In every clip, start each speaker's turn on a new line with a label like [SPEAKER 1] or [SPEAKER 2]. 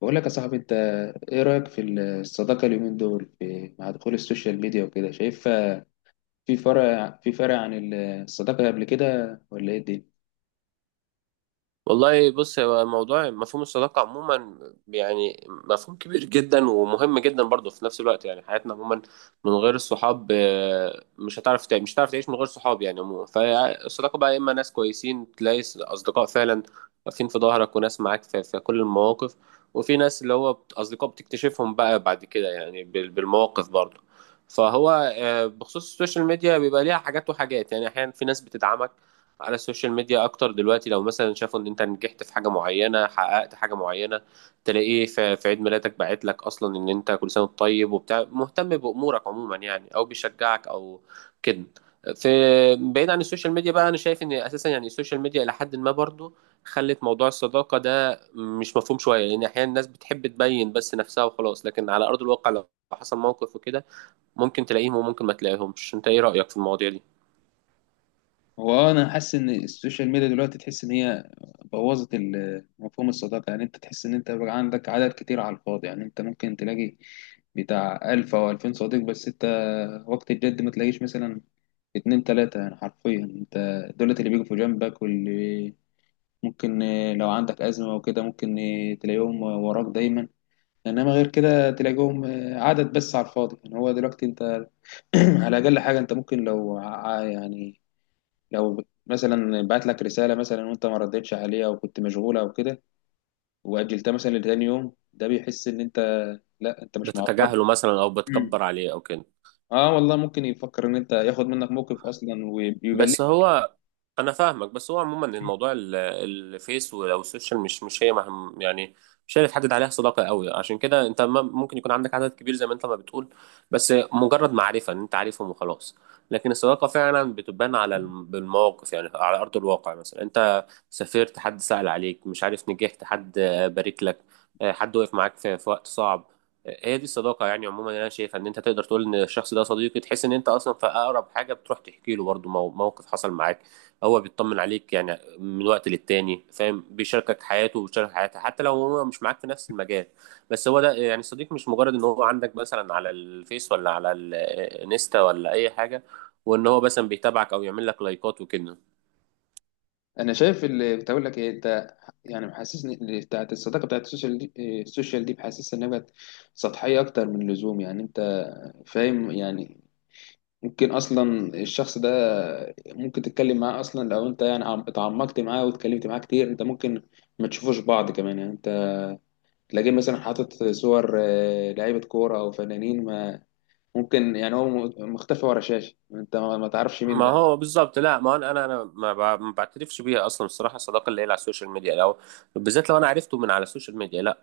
[SPEAKER 1] بقول لك يا صاحبي، انت ايه رأيك في الصداقة اليومين دول في مع دخول السوشيال ميديا وكده؟ شايف في فرق عن الصداقة قبل كده، ولا ايه الدنيا؟
[SPEAKER 2] والله، بص، هو موضوع مفهوم الصداقة عموما، يعني مفهوم كبير جدا ومهم جدا برضه في نفس الوقت، يعني حياتنا عموما من غير الصحاب، مش هتعرف مش هتعرف تعيش من غير صحاب يعني. عموما فالصداقة بقى يا إما ناس كويسين تلاقي أصدقاء فعلا واقفين في ظهرك، وناس معاك في كل المواقف. وفي ناس اللي هو أصدقاء بتكتشفهم بقى بعد كده، يعني بالمواقف برضه. فهو آه، بخصوص السوشيال ميديا بيبقى ليها حاجات وحاجات، يعني أحيانا في ناس بتدعمك على السوشيال ميديا اكتر دلوقتي، لو مثلا شافوا ان انت نجحت في حاجه معينه، حققت حاجه معينه، تلاقيه في عيد ميلادك باعت لك، اصلا ان انت كل سنه وأنت طيب وبتاع، مهتم بامورك عموما، يعني، او بيشجعك او كده. في بعيد عن السوشيال ميديا بقى، انا شايف ان اساسا يعني السوشيال ميديا الى حد ما برضو خلت موضوع الصداقه ده مش مفهوم شويه، لان احيانا الناس بتحب تبين بس نفسها وخلاص، لكن على ارض الواقع لو حصل موقف وكده ممكن تلاقيهم وممكن ما تلاقيهمش. انت ايه رايك في المواضيع دي؟
[SPEAKER 1] هو انا حاسس ان السوشيال ميديا دلوقتي تحس ان هي بوظت مفهوم الصداقة. يعني انت تحس ان انت بقى عندك عدد كتير على الفاضي. يعني انت ممكن تلاقي بتاع 1000 او 2000 صديق، بس انت وقت الجد ما تلاقيش مثلا اتنين تلاتة. يعني حرفيا انت، دولت اللي بيجوا في جنبك، واللي ممكن لو عندك أزمة وكده، ممكن تلاقيهم وراك دايما. إنما غير كده تلاقيهم عدد بس على الفاضي. يعني هو دلوقتي أنت على أقل حاجة، أنت ممكن يعني لو مثلا بعت لك رسالة مثلا وأنت ما ردتش عليها، أو كنت مشغولة أو كده، وأجلتها مثلا لتاني يوم، ده بيحس إن أنت، لا أنت مش معبر.
[SPEAKER 2] بتتجاهله مثلا او
[SPEAKER 1] مم.
[SPEAKER 2] بتكبر عليه او كده.
[SPEAKER 1] اه والله ممكن يفكر ان انت ياخد منك موقف اصلا ويبلغ.
[SPEAKER 2] بس هو، انا فاهمك، بس هو عموما الموضوع الفيس او السوشيال مش هي مهم يعني، مش هي اللي تحدد عليها صداقه قوي. عشان كده انت ممكن يكون عندك عدد كبير زي ما انت ما بتقول، بس مجرد معرفه ان انت عارفهم وخلاص. لكن الصداقه فعلا بتبان على بالمواقف، يعني على ارض الواقع. مثلا انت سافرت، حد سأل عليك، مش عارف، نجحت، حد بارك لك، حد وقف معاك في وقت صعب. هي دي الصداقه. يعني عموما انا شايفها ان انت تقدر تقول ان الشخص ده صديقي، تحس ان انت اصلا في اقرب حاجه بتروح تحكي له برضه موقف حصل معاك. هو بيطمن عليك يعني من وقت للتاني، فاهم، بيشاركك حياته وبيشارك حياتك، حتى لو هو مش معاك في نفس المجال، بس هو ده يعني صديق. مش مجرد ان هو عندك مثلا على الفيس، ولا على الانستا، ولا اي حاجه، وان هو مثلا بيتابعك او يعمل لك لايكات وكده.
[SPEAKER 1] انا شايف اللي بتقول لك ايه انت. يعني محسسني اللي بتاعت الصداقة بتاعت السوشيال دي، السوشيال دي بحسسها إنها بقت سطحية أكتر من اللزوم. يعني أنت فاهم. يعني ممكن أصلا الشخص ده، ممكن تتكلم معاه أصلا لو أنت يعني اتعمقت معاه واتكلمت معاه كتير، أنت ممكن ما تشوفوش بعض كمان. يعني أنت تلاقيه مثلا حاطط صور لعيبة كورة أو فنانين، ما ممكن يعني هو مختفي ورا شاشة، أنت ما تعرفش مين
[SPEAKER 2] ما
[SPEAKER 1] ده.
[SPEAKER 2] هو بالظبط. لا، ما انا ما بعترفش بيها اصلا الصراحه. الصداقه اللي هي على السوشيال ميديا، لو بالذات لو انا عرفته من على السوشيال ميديا، لا،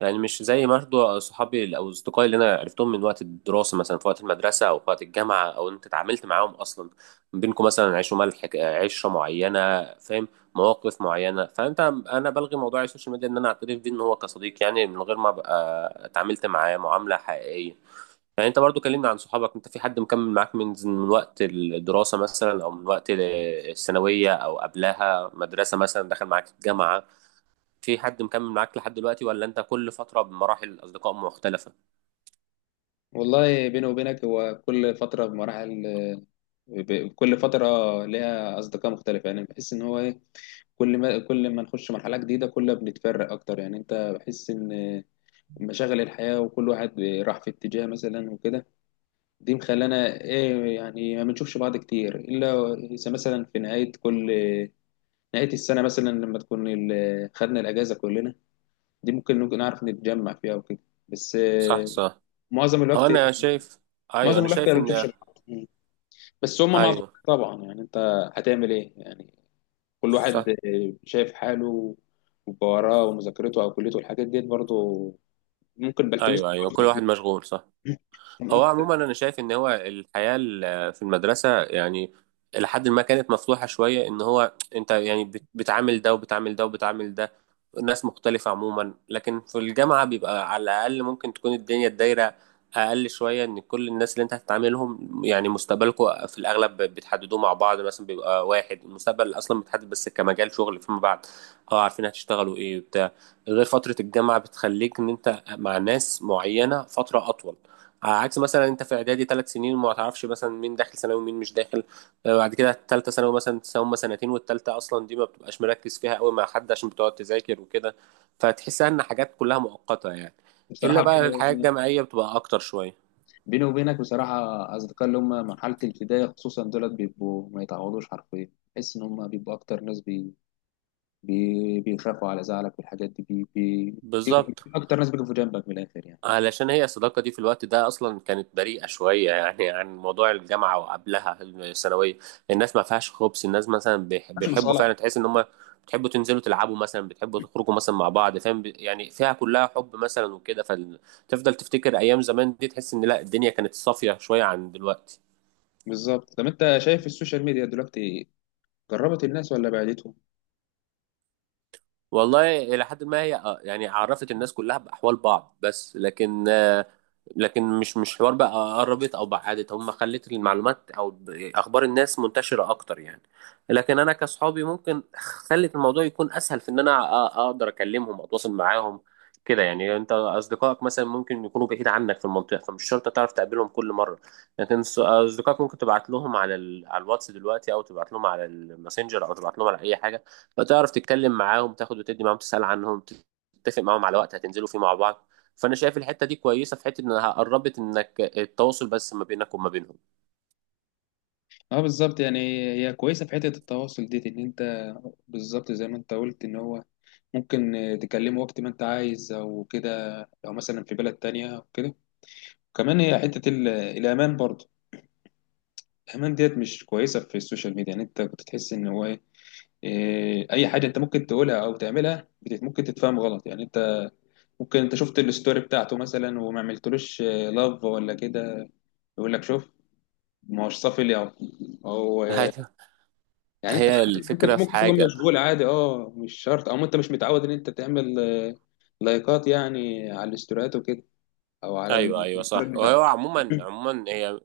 [SPEAKER 2] يعني مش زي برضه صحابي او اصدقائي اللي انا عرفتهم من وقت الدراسه مثلا، في وقت المدرسه او في وقت الجامعه، او انت اتعاملت معاهم اصلا، بينكم مثلا عيش وملح، عشره معينه، فاهم، مواقف معينه. فانت انا بلغي موضوع السوشيال ميديا ان انا اعترف بيه ان هو كصديق، يعني من غير ما ابقى اتعاملت معاه معامله حقيقيه. يعني انت برضو كلمنا عن صحابك، انت في حد مكمل معاك من وقت الدراسه مثلا، او من وقت الثانويه او قبلها مدرسه مثلا دخل معاك الجامعه، في حد مكمل معاك لحد دلوقتي، ولا انت كل فترة بمراحل أصدقاء مختلفة؟
[SPEAKER 1] والله بيني وبينك، هو كل فترة بمراحل، كل فترة ليها أصدقاء مختلفة. يعني بحس إن هو إيه، كل ما نخش مرحلة جديدة، كل ما بنتفرق أكتر. يعني أنت بحس إن مشاغل الحياة، وكل واحد راح في اتجاه مثلا وكده، دي مخلانا إيه. يعني ما بنشوفش بعض كتير، إلا إذا مثلا في نهاية السنة مثلا، لما تكون خدنا الأجازة كلنا، دي ممكن نكون نعرف نتجمع فيها وكده. بس
[SPEAKER 2] صح، صح.
[SPEAKER 1] معظم
[SPEAKER 2] هو
[SPEAKER 1] الوقت،
[SPEAKER 2] أنا شايف. أيوه،
[SPEAKER 1] معظم
[SPEAKER 2] أنا
[SPEAKER 1] الوقت ما
[SPEAKER 2] شايف إن.
[SPEAKER 1] بنشوفش بعض، بس هما معظم
[SPEAKER 2] أيوه.
[SPEAKER 1] طبعا. يعني أنت هتعمل إيه؟ يعني كل واحد
[SPEAKER 2] صح.
[SPEAKER 1] شايف حاله، وبقى وراه ومذاكرته او كليته والحاجات ديت برضه، ممكن بلتمس
[SPEAKER 2] أيوه، أيوه، كل
[SPEAKER 1] أكتر فيه.
[SPEAKER 2] واحد مشغول. صح.
[SPEAKER 1] تمام.
[SPEAKER 2] هو عموما انا شايف ان هو الحياه في المدرسه، يعني لحد ما كانت مفتوحه شويه، ان هو انت يعني بتعامل ده وبتعامل ده وبتعامل ده، ناس مختلفه عموما. لكن في الجامعه بيبقى على الاقل ممكن تكون الدنيا الدايره اقل شويه، ان كل الناس اللي انت هتتعاملهم يعني مستقبلكم في الاغلب بتحددوه مع بعض مثلا. بيبقى واحد المستقبل اصلا متحدد بس كمجال شغل فيما بعد، اه، عارفين هتشتغلوا ايه بتاع غير فتره الجامعه بتخليك ان انت مع ناس معينه فتره اطول، عكس مثلا انت في اعدادي ثلاث سنين وما تعرفش مثلا مين داخل ثانوي ومين مش داخل. بعد كده الثالثه ثانوي مثلا هما سنتين، والثالثه اصلا دي ما بتبقاش مركز فيها قوي مع حد عشان بتقعد تذاكر وكده، فتحسها ان حاجات كلها مؤقته يعني. الا
[SPEAKER 1] بصراحه
[SPEAKER 2] بقى الحياه
[SPEAKER 1] بيني
[SPEAKER 2] الجامعيه بتبقى اكتر شويه.
[SPEAKER 1] بيني وبينك بصراحه، اصدقاء اللي هم مرحله الابتدائي خصوصا دولت، بيبقوا ما يتعوضوش حرفيا. تحس ان هم بيبقوا اكتر ناس، بيخافوا على زعلك والحاجات دي، بي...
[SPEAKER 2] بالظبط.
[SPEAKER 1] اكتر ناس بيقفوا جنبك من الاخر، يعني
[SPEAKER 2] علشان هي الصداقة دي في الوقت ده أصلا كانت بريئة شوية، يعني عن موضوع الجامعة وقبلها الثانوية، الناس ما فيهاش خبز. الناس مثلا
[SPEAKER 1] مش
[SPEAKER 2] بيحبوا
[SPEAKER 1] مصالح.
[SPEAKER 2] فعلا، تحس إن هم بتحبوا تنزلوا تلعبوا مثلا، بتحبوا تخرجوا مثلا مع بعض، فاهم، يعني فيها كلها حب مثلا وكده. فتفضل تفتكر أيام زمان دي تحس إن لا الدنيا كانت صافية شوية عن دلوقتي.
[SPEAKER 1] بالظبط. طب انت شايف السوشيال ميديا دلوقتي قربت الناس ولا بعدتهم؟
[SPEAKER 2] والله إلى حد ما هي، يعني عرفت الناس كلها بأحوال بعض بس، لكن مش حوار بقى قربت او بعدت. هم خلت المعلومات او اخبار الناس منتشره اكتر يعني. لكن انا كصحابي ممكن خلت الموضوع يكون اسهل في ان انا اقدر اكلمهم، اتواصل معاهم كده. يعني انت اصدقائك مثلا ممكن يكونوا بعيد عنك في المنطقه، فمش شرط تعرف تقابلهم كل مره. لكن اصدقائك ممكن تبعت لهم على على الواتس دلوقتي، او تبعت لهم على الماسنجر، او تبعت لهم على اي حاجه. فتعرف تتكلم معاهم، تاخد وتدي معاهم، تسال عنهم، تتفق معاهم على وقت هتنزلوا فيه مع بعض. فانا شايف الحته دي كويسه، في حته انها قربت انك التواصل بس ما بينك وما بينهم.
[SPEAKER 1] اه بالظبط. يعني هي كويسه في حته التواصل ديت، ان انت بالظبط زي ما انت قلت، ان هو ممكن تكلمه وقت ما انت عايز او كده، او مثلا في بلد تانية او كده. كمان هي حته الامان برضه، الامان ديت مش كويسه في السوشيال ميديا. يعني انت كنت تحس ان هو ايه، اي حاجه انت ممكن تقولها او تعملها ممكن تتفهم غلط. يعني انت، ممكن انت شفت الستوري بتاعته مثلا وما عملتلوش لاف ولا كده، يقول لك شوف، ما هوش صافي لي، او
[SPEAKER 2] ايوه،
[SPEAKER 1] يعني انت
[SPEAKER 2] هي
[SPEAKER 1] عادي،
[SPEAKER 2] الفكره
[SPEAKER 1] ممكن
[SPEAKER 2] في
[SPEAKER 1] ممكن تكون
[SPEAKER 2] حاجه.
[SPEAKER 1] مشغول عادي، اه مش شرط، او انت مش متعود ان انت تعمل لايكات، يعني على الاستوريات وكده، او على
[SPEAKER 2] ايوه، ايوه،
[SPEAKER 1] الفرق
[SPEAKER 2] صح.
[SPEAKER 1] ده.
[SPEAKER 2] وهو عموما هي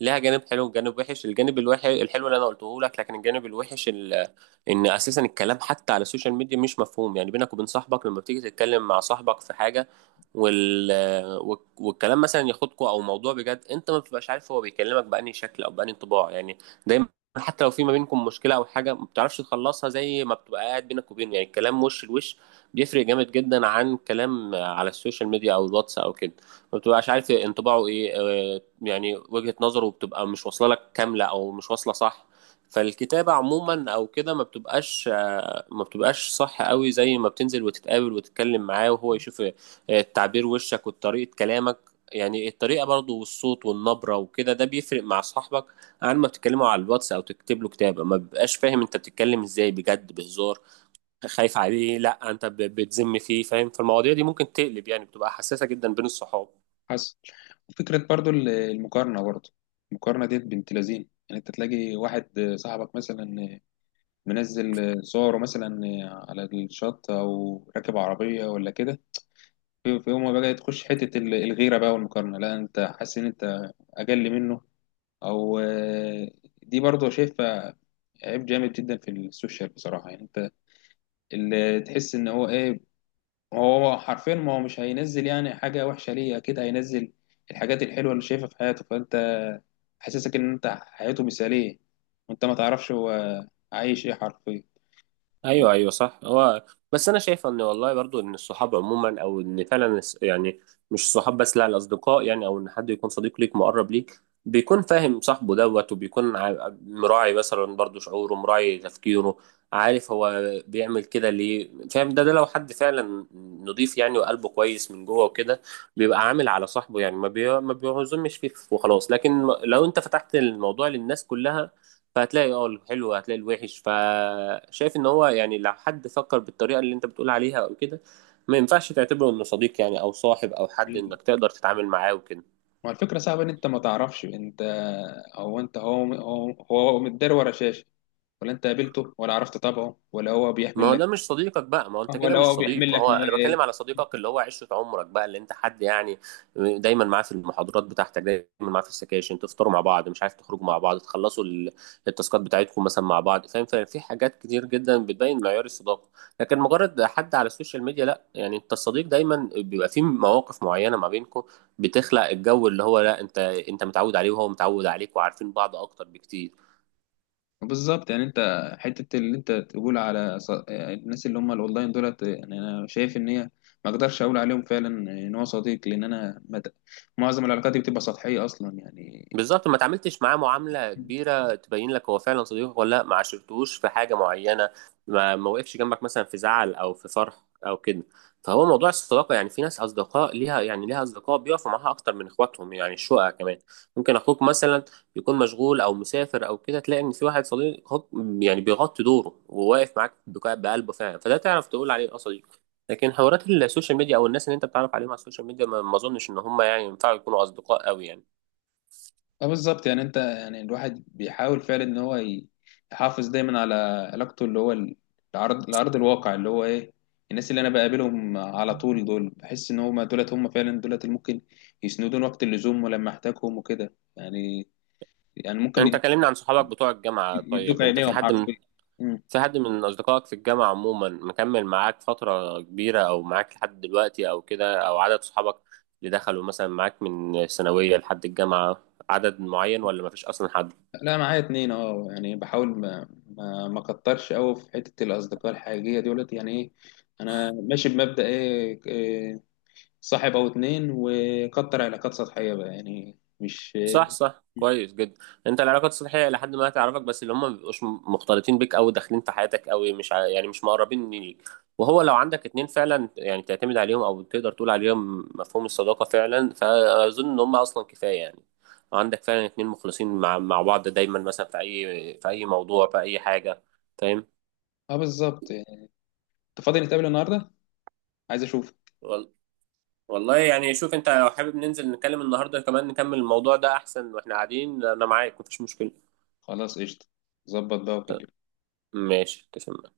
[SPEAKER 2] لها جانب حلو وجانب وحش. الجانب الوحش، الحلو اللي انا قلته لك، لكن الجانب الوحش ان اساسا الكلام حتى على السوشيال ميديا مش مفهوم، يعني بينك وبين صاحبك لما بتيجي تتكلم مع صاحبك في حاجه، وال... والكلام مثلا ياخدكوا او موضوع بجد، انت ما بتبقاش عارف هو بيكلمك بأني شكل او بأني انطباع، يعني دايما حتى لو في ما بينكم مشكله او حاجه ما بتعرفش تخلصها زي ما بتبقى قاعد بينك وبينه. يعني الكلام وش لوش بيفرق جامد جدا عن كلام على السوشيال ميديا او الواتس او كده، ما بتبقاش عارف انطباعه ايه، يعني وجهة نظره بتبقى مش واصله لك كامله او مش واصله صح. فالكتابة عموما او كده ما بتبقاش صح قوي زي ما بتنزل وتتقابل وتتكلم معاه وهو يشوف تعبير وشك وطريقة كلامك، يعني الطريقة برضو، والصوت والنبرة وكده، ده بيفرق مع صاحبك عن ما بتتكلموا على الواتس او تكتب له كتابة ما بيبقاش فاهم انت بتتكلم ازاي، بجد، بهزار، خايف عليه، لا انت بتذم فيه، فاهم؟ فالمواضيع دي ممكن تقلب، يعني بتبقى حساسة جدا بين الصحاب.
[SPEAKER 1] حصل فكرة برضو المقارنة برضو، المقارنة ديت بنت لذين. يعني انت تلاقي واحد صاحبك مثلا منزل صوره مثلا على الشط او راكب عربية ولا كده، في في يوم ما بقى تخش حتة الغيرة بقى والمقارنة، لا انت حاسس ان انت اقل منه، او دي برضو شايفها عيب جامد جدا في السوشيال بصراحة. يعني انت اللي تحس ان هو ايه، هو حرفيا، ما هو مش هينزل يعني حاجة وحشة ليه، اكيد هينزل الحاجات الحلوة اللي شايفها في حياته. فانت حاسسك ان انت حياته مثالية، وانت ما تعرفش هو عايش ايه حرفيا.
[SPEAKER 2] ايوه، ايوه، صح. هو بس انا شايف ان والله برضو ان الصحاب عموما، او ان فعلا يعني مش الصحاب بس، لا، الاصدقاء يعني، او ان حد يكون صديق ليك مقرب ليك بيكون فاهم صاحبه دوت، وبيكون مراعي مثلا برضو شعوره، مراعي تفكيره، عارف هو بيعمل كده ليه، فاهم؟ ده لو حد فعلا نضيف يعني وقلبه كويس من جوه وكده بيبقى عامل على صاحبه، يعني ما بيعزمش فيه وخلاص. لكن لو انت فتحت الموضوع للناس كلها فهتلاقي اه الحلو، هتلاقي الوحش. فشايف ان هو يعني لو حد فكر بالطريقه اللي انت بتقول عليها او كده، ما ينفعش تعتبره انه صديق، يعني او صاحب او حد انك تقدر تتعامل معاه وكده.
[SPEAKER 1] ما الفكرة صعبة ان انت ما تعرفش انت، هو متدار ورا شاشة، ولا انت قابلته، ولا عرفت طبعه،
[SPEAKER 2] ما هو ده مش صديقك بقى، ما هو انت كده
[SPEAKER 1] ولا
[SPEAKER 2] مش
[SPEAKER 1] هو بيحمل
[SPEAKER 2] صديق.
[SPEAKER 1] لك
[SPEAKER 2] هو
[SPEAKER 1] نوايا
[SPEAKER 2] انا بتكلم
[SPEAKER 1] ايه.
[SPEAKER 2] على صديقك اللي هو عشرة عمرك بقى، اللي انت حد، يعني دايما معاه في المحاضرات بتاعتك، دايما معاه في السكاشن، تفطروا مع بعض، مش عارف، تخرجوا مع بعض، تخلصوا التاسكات بتاعتكم مثلا مع بعض، فاهم؟ ففي حاجات كتير جدا بتبين معيار الصداقة. لكن مجرد حد على السوشيال ميديا، لا يعني. انت الصديق دايما بيبقى فيه مواقف معينة ما بينكم بتخلق الجو اللي هو لا، انت متعود عليه وهو متعود عليك، وعارفين بعض اكتر بكتير.
[SPEAKER 1] بالظبط. يعني انت حته اللي انت تقول على الناس اللي هم الاونلاين دولت، يعني انا شايف ان هي ما اقدرش اقول عليهم فعلا ان هو صديق، لان انا ما ت- معظم العلاقات دي بتبقى سطحيه اصلا. يعني
[SPEAKER 2] بالظبط، ما تعاملتش معاه معاملة كبيرة تبين لك هو فعلا صديقك ولا لا، ما عاشرتوش في حاجة معينة، ما وقفش جنبك مثلا في زعل أو في فرح أو كده. فهو موضوع الصداقة، يعني في ناس أصدقاء ليها، يعني ليها أصدقاء بيقفوا معاها أكتر من إخواتهم. يعني الشقق كمان ممكن أخوك مثلا يكون مشغول أو مسافر أو كده، تلاقي إن في واحد صديق يعني بيغطي دوره وواقف معاك بقلبه فعلا، فده تعرف تقول عليه أه صديق. لكن حوارات السوشيال ميديا أو الناس اللي أنت بتعرف عليهم على السوشيال ميديا ما أظنش إن هم يعني ينفعوا يكونوا أصدقاء أوي يعني.
[SPEAKER 1] اه بالظبط. يعني انت، يعني الواحد بيحاول فعلا ان هو يحافظ دايما على علاقته اللي هو العرض، الواقع اللي هو ايه، الناس اللي انا بقابلهم على طول، دول بحس ان هم دولت هم فعلا دولت اللي ممكن يسندون وقت اللزوم ولما احتاجهم وكده. يعني يعني
[SPEAKER 2] انت
[SPEAKER 1] ممكن
[SPEAKER 2] كلمني عن صحابك بتوع الجامعة.
[SPEAKER 1] يدوك
[SPEAKER 2] طيب انت
[SPEAKER 1] عينيهم حرفيا. مم.
[SPEAKER 2] في حد من اصدقائك في الجامعة عموما مكمل معاك فترة كبيرة او معاك لحد دلوقتي او كده؟ او عدد صحابك اللي دخلوا مثلا معاك من الثانوية لحد الجامعة عدد معين، ولا مفيش اصلا حد؟
[SPEAKER 1] لا معايا اتنين. اه يعني بحاول ما اكترش قوي في حته الاصدقاء الحقيقيه دولت. يعني ايه، انا ماشي بمبدأ إيه، صاحب او اتنين، وكتر علاقات سطحيه بقى، يعني مش
[SPEAKER 2] صح، صح، كويس جدا. انت العلاقات السطحيه لحد ما تعرفك بس، اللي هم ما بيبقوش مختلطين بيك قوي، داخلين في حياتك قوي، مش يعني مش مقربين ليك. وهو لو عندك اتنين فعلا يعني تعتمد عليهم او تقدر تقول عليهم مفهوم الصداقه فعلا، فاظن ان هم اصلا كفايه. يعني عندك فعلا اتنين مخلصين مع بعض دايما مثلا في اي موضوع، في اي حاجه، فاهم؟
[SPEAKER 1] اه بالظبط. يعني انت فاضي نتقابل النهارده؟ عايز اشوف.
[SPEAKER 2] وال- والله يعني شوف انت لو حابب ننزل نتكلم النهارده كمان نكمل الموضوع ده احسن واحنا قاعدين، انا معاك مفيش مشكله.
[SPEAKER 1] خلاص قشطه، ظبط بقى
[SPEAKER 2] ت-
[SPEAKER 1] وكلمني.
[SPEAKER 2] ماشي، تسلم.